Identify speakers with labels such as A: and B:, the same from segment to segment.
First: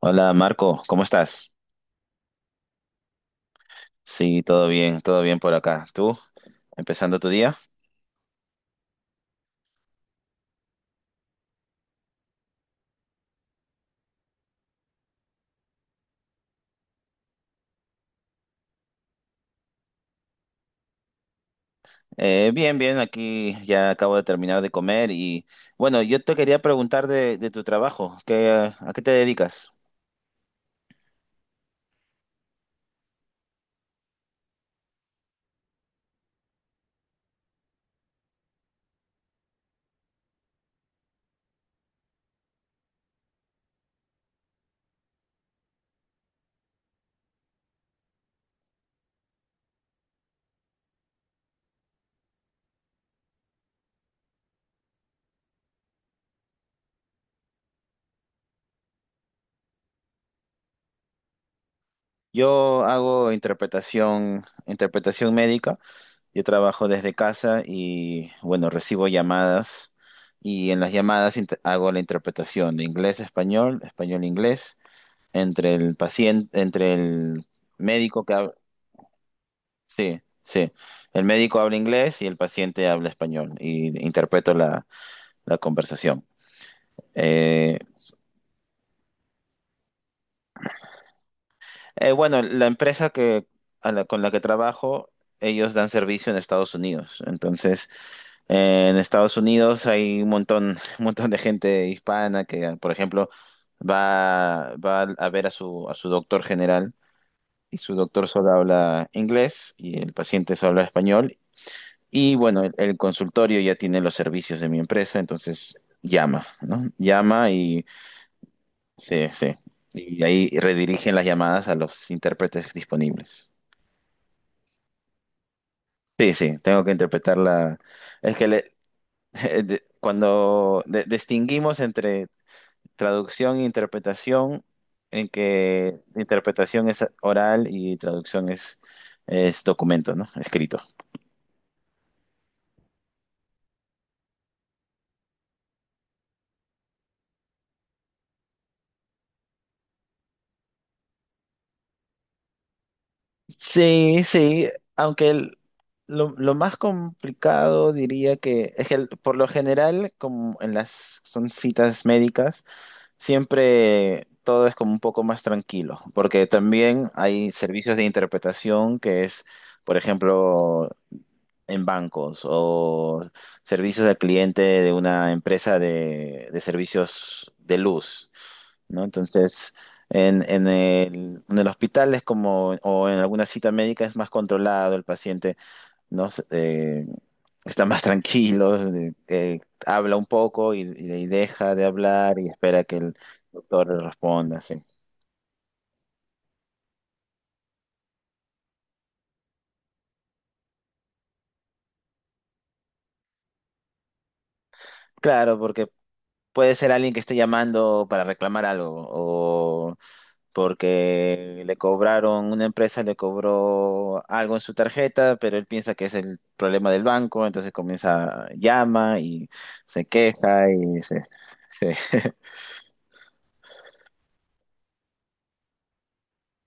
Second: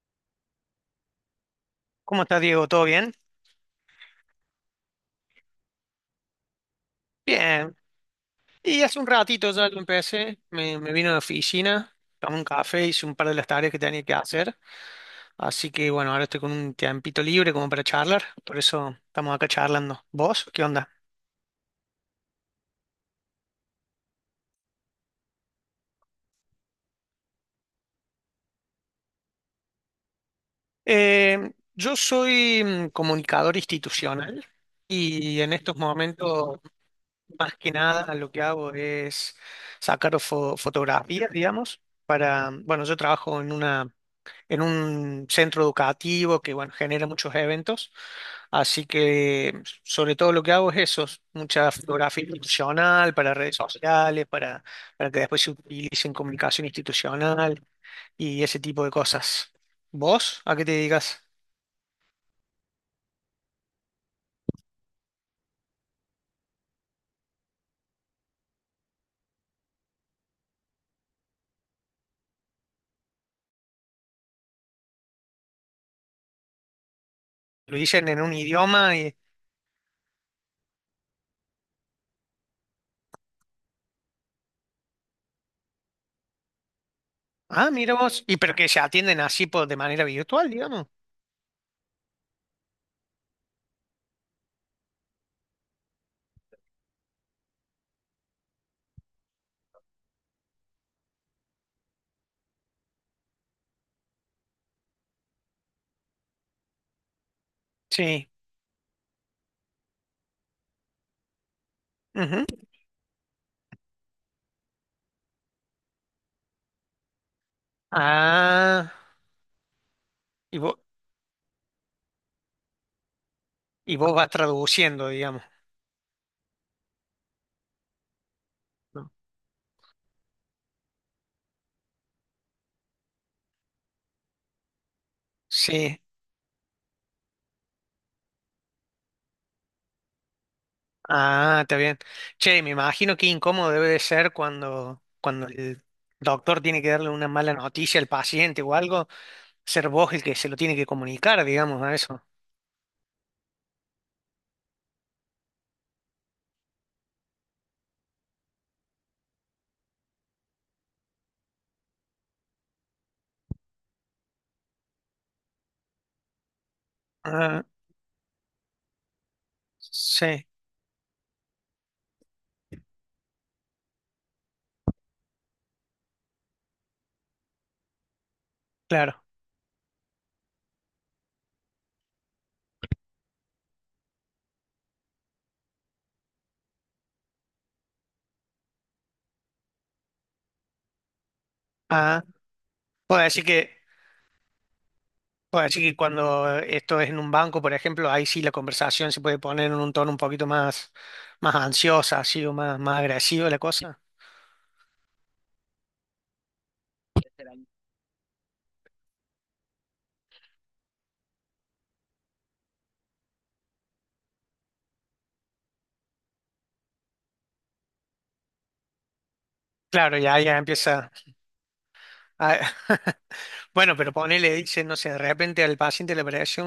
A: Hola Marco, ¿cómo estás?
B: ¿Cómo estás, Diego? ¿Todo bien?
A: Sí, todo bien por acá. ¿Tú? ¿Empezando tu día?
B: Bien. Y hace un ratito ya lo empecé, me vine a la oficina, tomé un café, hice un par de las tareas que tenía que hacer. Así que bueno, ahora estoy con un tiempito libre como para charlar, por eso estamos acá charlando. ¿Vos? ¿Qué onda?
A: Bien, bien, aquí ya acabo de terminar de comer y bueno, yo te quería preguntar de tu trabajo, ¿qué, a qué te dedicas?
B: Yo soy comunicador institucional y en estos momentos, más que nada, lo que hago es sacar fotografías, digamos, para, bueno, yo trabajo en una en un centro educativo que, bueno, genera muchos eventos. Así que sobre todo lo que hago es eso, mucha fotografía institucional para redes sociales, para que después se utilice en comunicación institucional y ese tipo de cosas. ¿Vos a qué te dedicas?
A: Yo hago interpretación, interpretación médica, yo trabajo desde casa y bueno, recibo llamadas y en las llamadas hago la interpretación de inglés a español, español a inglés, entre el paciente, entre el
B: Lo dicen en
A: médico
B: un
A: que, hab-
B: idioma y...
A: sí, sí. El médico habla inglés y el paciente habla español y interpreto la conversación.
B: Ah,
A: Eh,
B: mira vos. Y pero que se atienden así por, de manera virtual, digamos.
A: bueno, con la que trabajo, ellos dan servicio en Estados Unidos. Entonces, en Estados Unidos hay un montón, un montón de gente hispana que, por ejemplo, va a ver a a su doctor general y su doctor
B: Sí.
A: solo habla inglés y el paciente solo habla español. Y
B: Ujú.
A: bueno, el consultorio ya tiene los servicios de mi empresa, entonces llama, ¿no? Llama y
B: Ah,
A: sí, sí. Y ahí
B: y vos,
A: redirigen las llamadas a los intérpretes disponibles.
B: y vos vas traduciendo, digamos.
A: Sí, sí, tengo que interpretar la... Es que le-
B: ¿No?
A: cuando distinguimos entre traducción e interpretación, en
B: Sí.
A: que interpretación es oral y traducción es documento, ¿no? Escrito.
B: Ah, está bien. Che, me imagino qué incómodo debe de ser cuando, cuando el doctor tiene que darle una mala noticia al paciente o algo, ser vos el que se lo tiene que comunicar, digamos, a eso.
A: Sí, sí, aunque el- lo más complicado diría que es que por lo general, como en las son citas médicas, siempre todo es como un poco más tranquilo, porque también hay
B: Ah,
A: servicios de interpretación que es, por
B: sí,
A: ejemplo, en bancos o servicios al cliente de una empresa de servicios de luz, ¿no?
B: claro.
A: Entonces, en el hospital es como, o en alguna cita médica es más controlado el paciente, ¿no? Está más tranquilo, habla un poco y deja de
B: Ah,
A: hablar y espera que el
B: puedo decir que,
A: doctor le responda, sí.
B: puedo decir que cuando esto es en un banco, por ejemplo, ahí sí la conversación se puede poner en un tono un poquito más, más ansiosa, así, o más, más agresiva la cosa.
A: Claro, porque puede ser alguien que esté llamando para reclamar algo porque le cobraron, una empresa le cobró algo en su tarjeta, pero él piensa que es el problema del banco, entonces comienza, llama y se
B: Claro, ya, ya
A: queja y
B: empieza.
A: se... se-
B: A- Bueno, pero ponele, dice, no sé, de repente al paciente le apareció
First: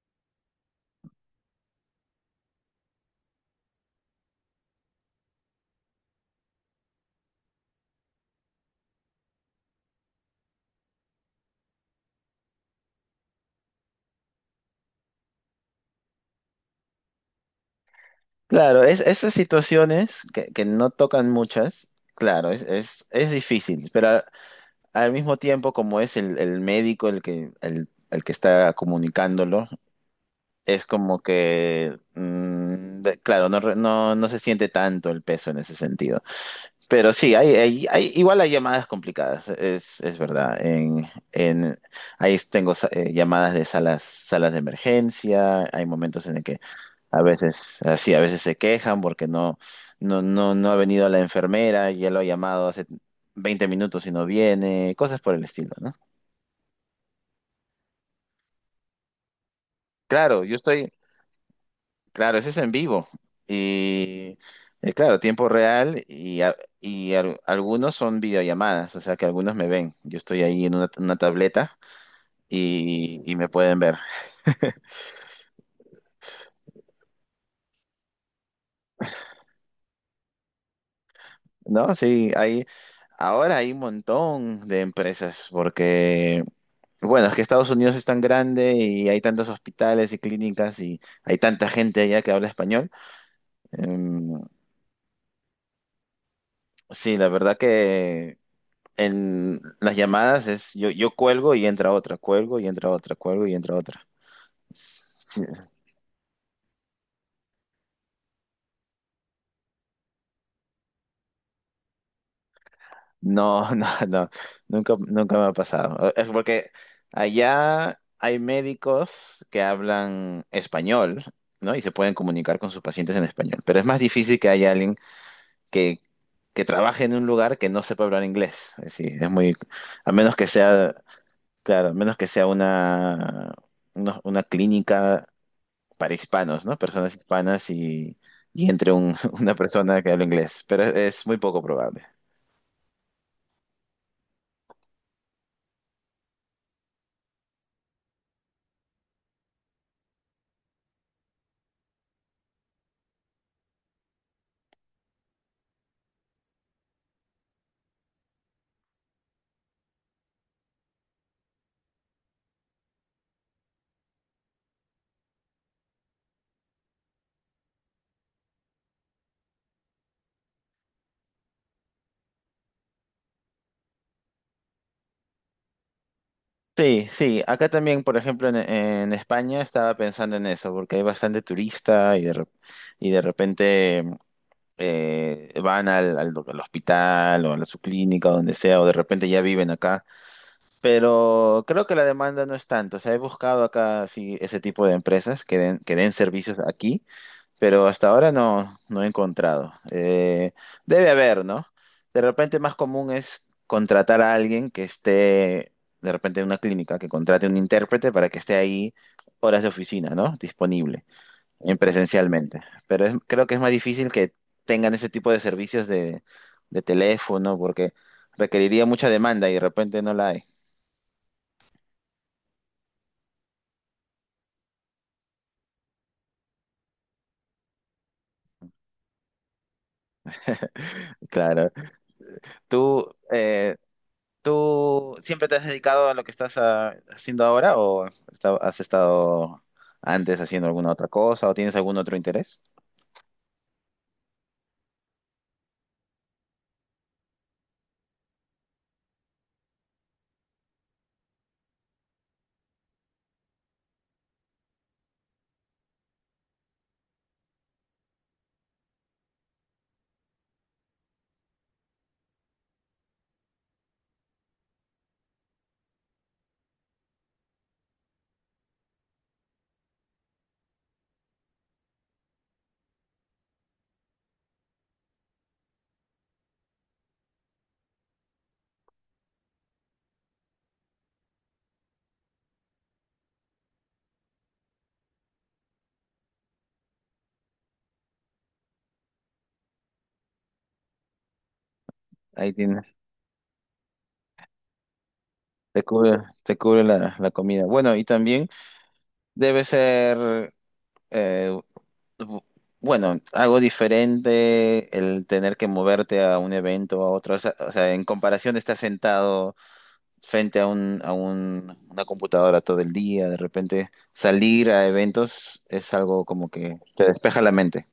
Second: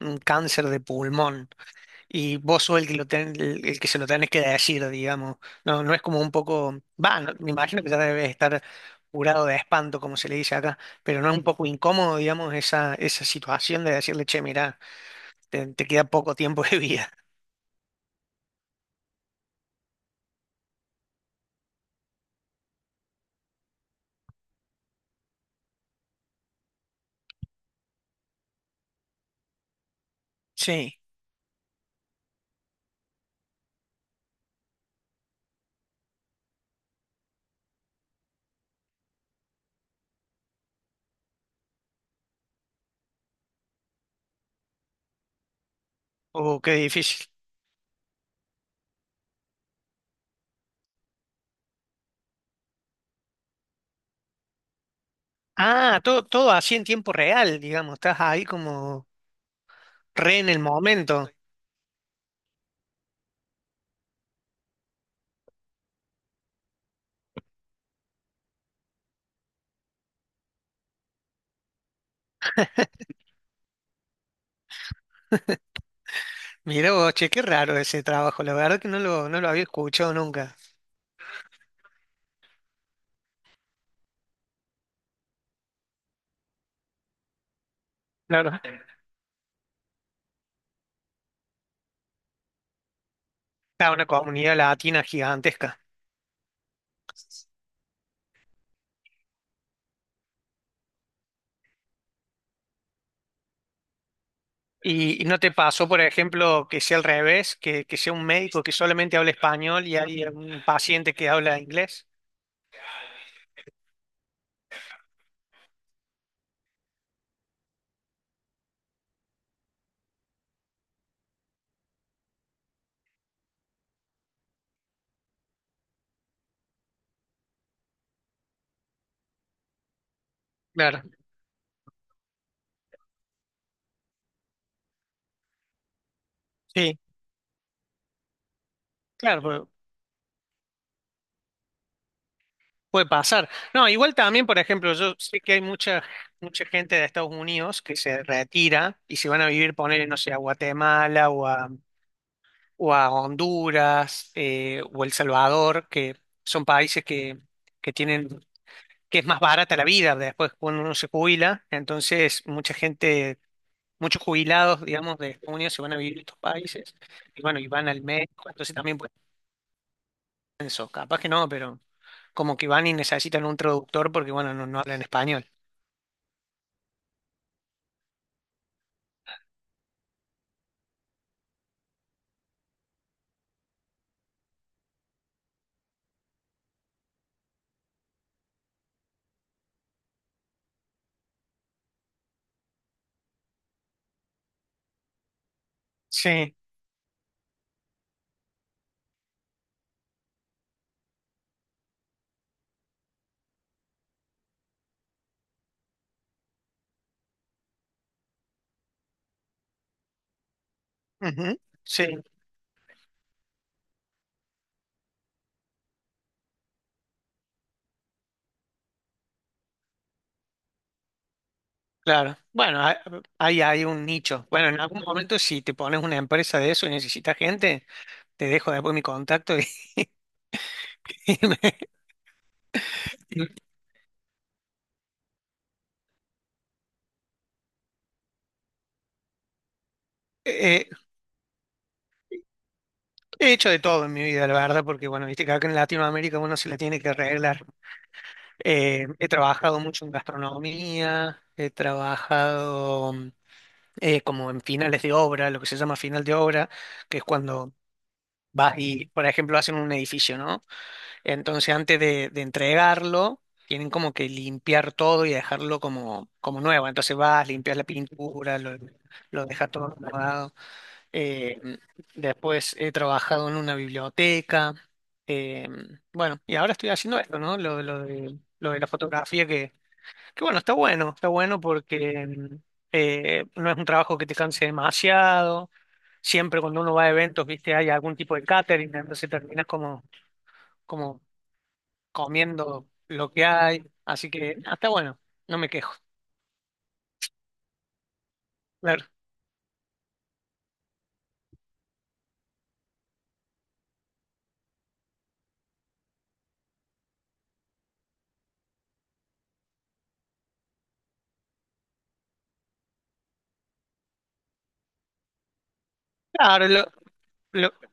B: un cáncer de pulmón y vos sos el que, el que se lo tenés que decir, digamos. No, no es como un poco, va, no- me imagino que ya debes estar curado de espanto, como se le dice acá, pero no es un poco incómodo, digamos, esa situación de decirle, che, mirá, te queda poco tiempo de vida.
A: Claro, esas situaciones que no tocan muchas, claro, es difícil, pero al, al mismo tiempo como es el médico el que está comunicándolo, es
B: Sí.
A: como que, claro, no, no se siente tanto el peso en ese sentido. Pero sí, igual hay llamadas complicadas, es verdad. Ahí tengo llamadas de salas, salas de emergencia, hay momentos en el que
B: Oh, qué
A: a
B: difícil.
A: veces, así, a veces se quejan porque no ha venido la enfermera, ya lo ha llamado hace 20 minutos y no viene, cosas por el estilo, ¿no?
B: Ah, todo, todo así en tiempo real, digamos, estás ahí como re
A: Claro,
B: en
A: yo
B: el
A: estoy,
B: momento.
A: claro, eso es en vivo y, claro, tiempo real algunos son videollamadas, o sea que algunos me ven, yo estoy ahí en una tableta. Y, y me pueden ver.
B: Mirá vos, che, qué raro ese trabajo, la verdad que no lo había escuchado nunca.
A: No, sí, hay, ahora hay un montón de empresas porque, bueno, es que Estados Unidos es tan
B: Claro.
A: grande y hay tantos hospitales y clínicas y hay tanta gente allá que habla español.
B: A una
A: Em,
B: comunidad latina gigantesca.
A: sí, la verdad que en las llamadas es yo, yo cuelgo y entra otra, cuelgo y entra otra, cuelgo y entra otra.
B: Y no
A: Sí,
B: te pasó, por ejemplo, que sea al revés, que sea un médico que solamente hable español y hay un paciente que habla inglés.
A: no, nunca, nunca me ha pasado. Es porque allá hay médicos que hablan español, ¿no? Y se pueden comunicar con sus pacientes en español. Pero es más difícil que haya alguien que, que trabaje en un lugar que no sepa hablar inglés. Es decir, es muy, a menos que sea,
B: Claro,
A: claro, a menos que sea una clínica para hispanos, ¿no?
B: sí,
A: Personas hispanas y
B: claro,
A: una persona que habla inglés. Pero es muy poco probable.
B: puede pasar. No, igual también, por ejemplo, yo sé que hay mucha, mucha gente de Estados Unidos que se retira y se van a vivir, poner, no sé, a Guatemala o a Honduras o El Salvador, que son países que tienen que es más barata la vida después cuando uno se jubila. Entonces, mucha gente, muchos jubilados, digamos, de Estados Unidos se van a vivir a estos países y bueno, y van al médico, entonces también pueden eso. Capaz que no, pero como que van y necesitan un traductor porque, bueno, no, no hablan español.
A: Sí, sí, acá también, por ejemplo, en España estaba pensando en eso, porque hay bastante turista y y de repente van al hospital o a su clínica, o donde sea, o de repente ya viven acá. Pero creo que la demanda no es tanto. O sea, he buscado acá sí, ese tipo de empresas que den
B: Sí,
A: servicios aquí pero hasta ahora no he encontrado. Debe haber, ¿no? De repente más común es contratar a alguien que esté, de repente en una clínica, que contrate un intérprete para que esté ahí horas de oficina, ¿no? Disponible
B: ujú,
A: en
B: sí,
A: presencialmente. Creo que es más difícil que tengan ese tipo de servicios de teléfono porque requeriría mucha demanda y de repente no la hay.
B: claro. Bueno, hay, hay hay un nicho. Bueno, en algún momento si te pones una empresa de eso y necesitas gente, te dejo después mi contacto y, me-
A: Claro. Tú, ¿tú siempre te has dedicado a lo que estás haciendo ahora o has estado antes haciendo
B: eh,
A: alguna otra cosa o tienes algún otro interés?
B: he hecho de todo en mi vida, la verdad, porque bueno, viste que acá en Latinoamérica uno se la tiene que arreglar. He trabajado mucho en gastronomía, he trabajado como en finales de obra, lo que se llama final de obra, que es cuando vas y, por ejemplo, hacen un edificio, ¿no? Entonces, de entregarlo, tienen como que limpiar todo y dejarlo como, como nuevo. Entonces vas, limpias la pintura, lo dejas todo acomodado. Eh, después he trabajado en una biblioteca. Eh, bueno, y ahora estoy haciendo esto, ¿no? Lo de la fotografía, que bueno, está bueno, está bueno porque no es un trabajo que te canse demasiado. Siempre cuando uno va a eventos, viste, hay algún tipo de catering, entonces terminas como, como
A: Ahí tienes,
B: comiendo lo que hay. Así que ah, está bueno, no me
A: te
B: quejo.
A: cubre, te cubre la comida. Bueno, y también
B: Claro,
A: debe ser, eh, bu- bueno, algo diferente el tener que moverte a un evento, a otro. O sea, en comparación de estar sentado frente a una computadora todo el día, de repente salir a eventos es algo como
B: claro,
A: que te despeja la
B: lo-
A: mente.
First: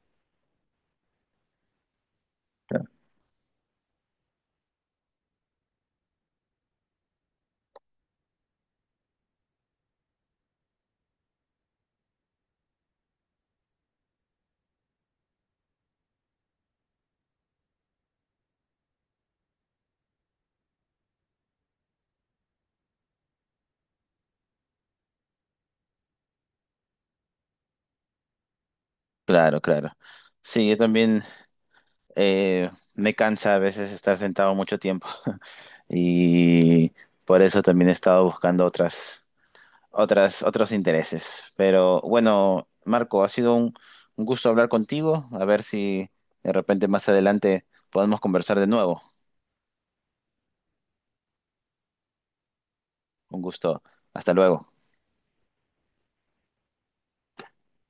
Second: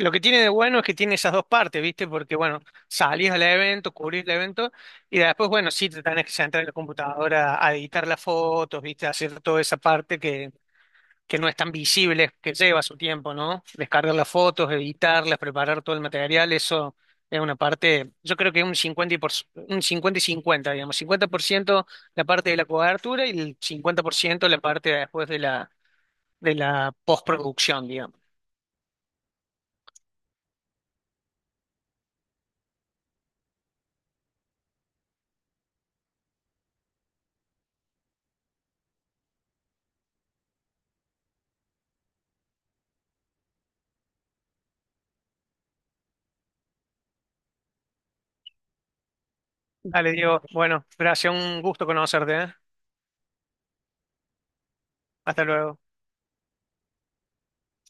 B: lo que tiene de bueno es que tiene esas dos partes, ¿viste? Porque, bueno, salís al evento, cubrís el evento, y después, bueno, sí te tenés que sentar en la computadora a editar las fotos, ¿viste? A hacer toda esa parte que no es tan visible, que lleva su tiempo, ¿no? Descargar las fotos, editarlas, preparar todo el material, eso es una parte, yo creo que un 50 y 50, digamos, 50% la parte de la cobertura y el 50% la parte después de la postproducción, digamos.
A: Claro, claro. Sí, yo también eh, me cansa a veces estar sentado mucho tiempo y por eso también he estado buscando otras. Otras, otros intereses. Pero bueno, Marco, ha sido un gusto hablar contigo. A ver si de repente más adelante podemos conversar de nuevo.
B: Dale, Diego. Bueno, gracias, un gusto conocerte, ¿eh?
A: Un gusto. Hasta luego.
B: Hasta luego.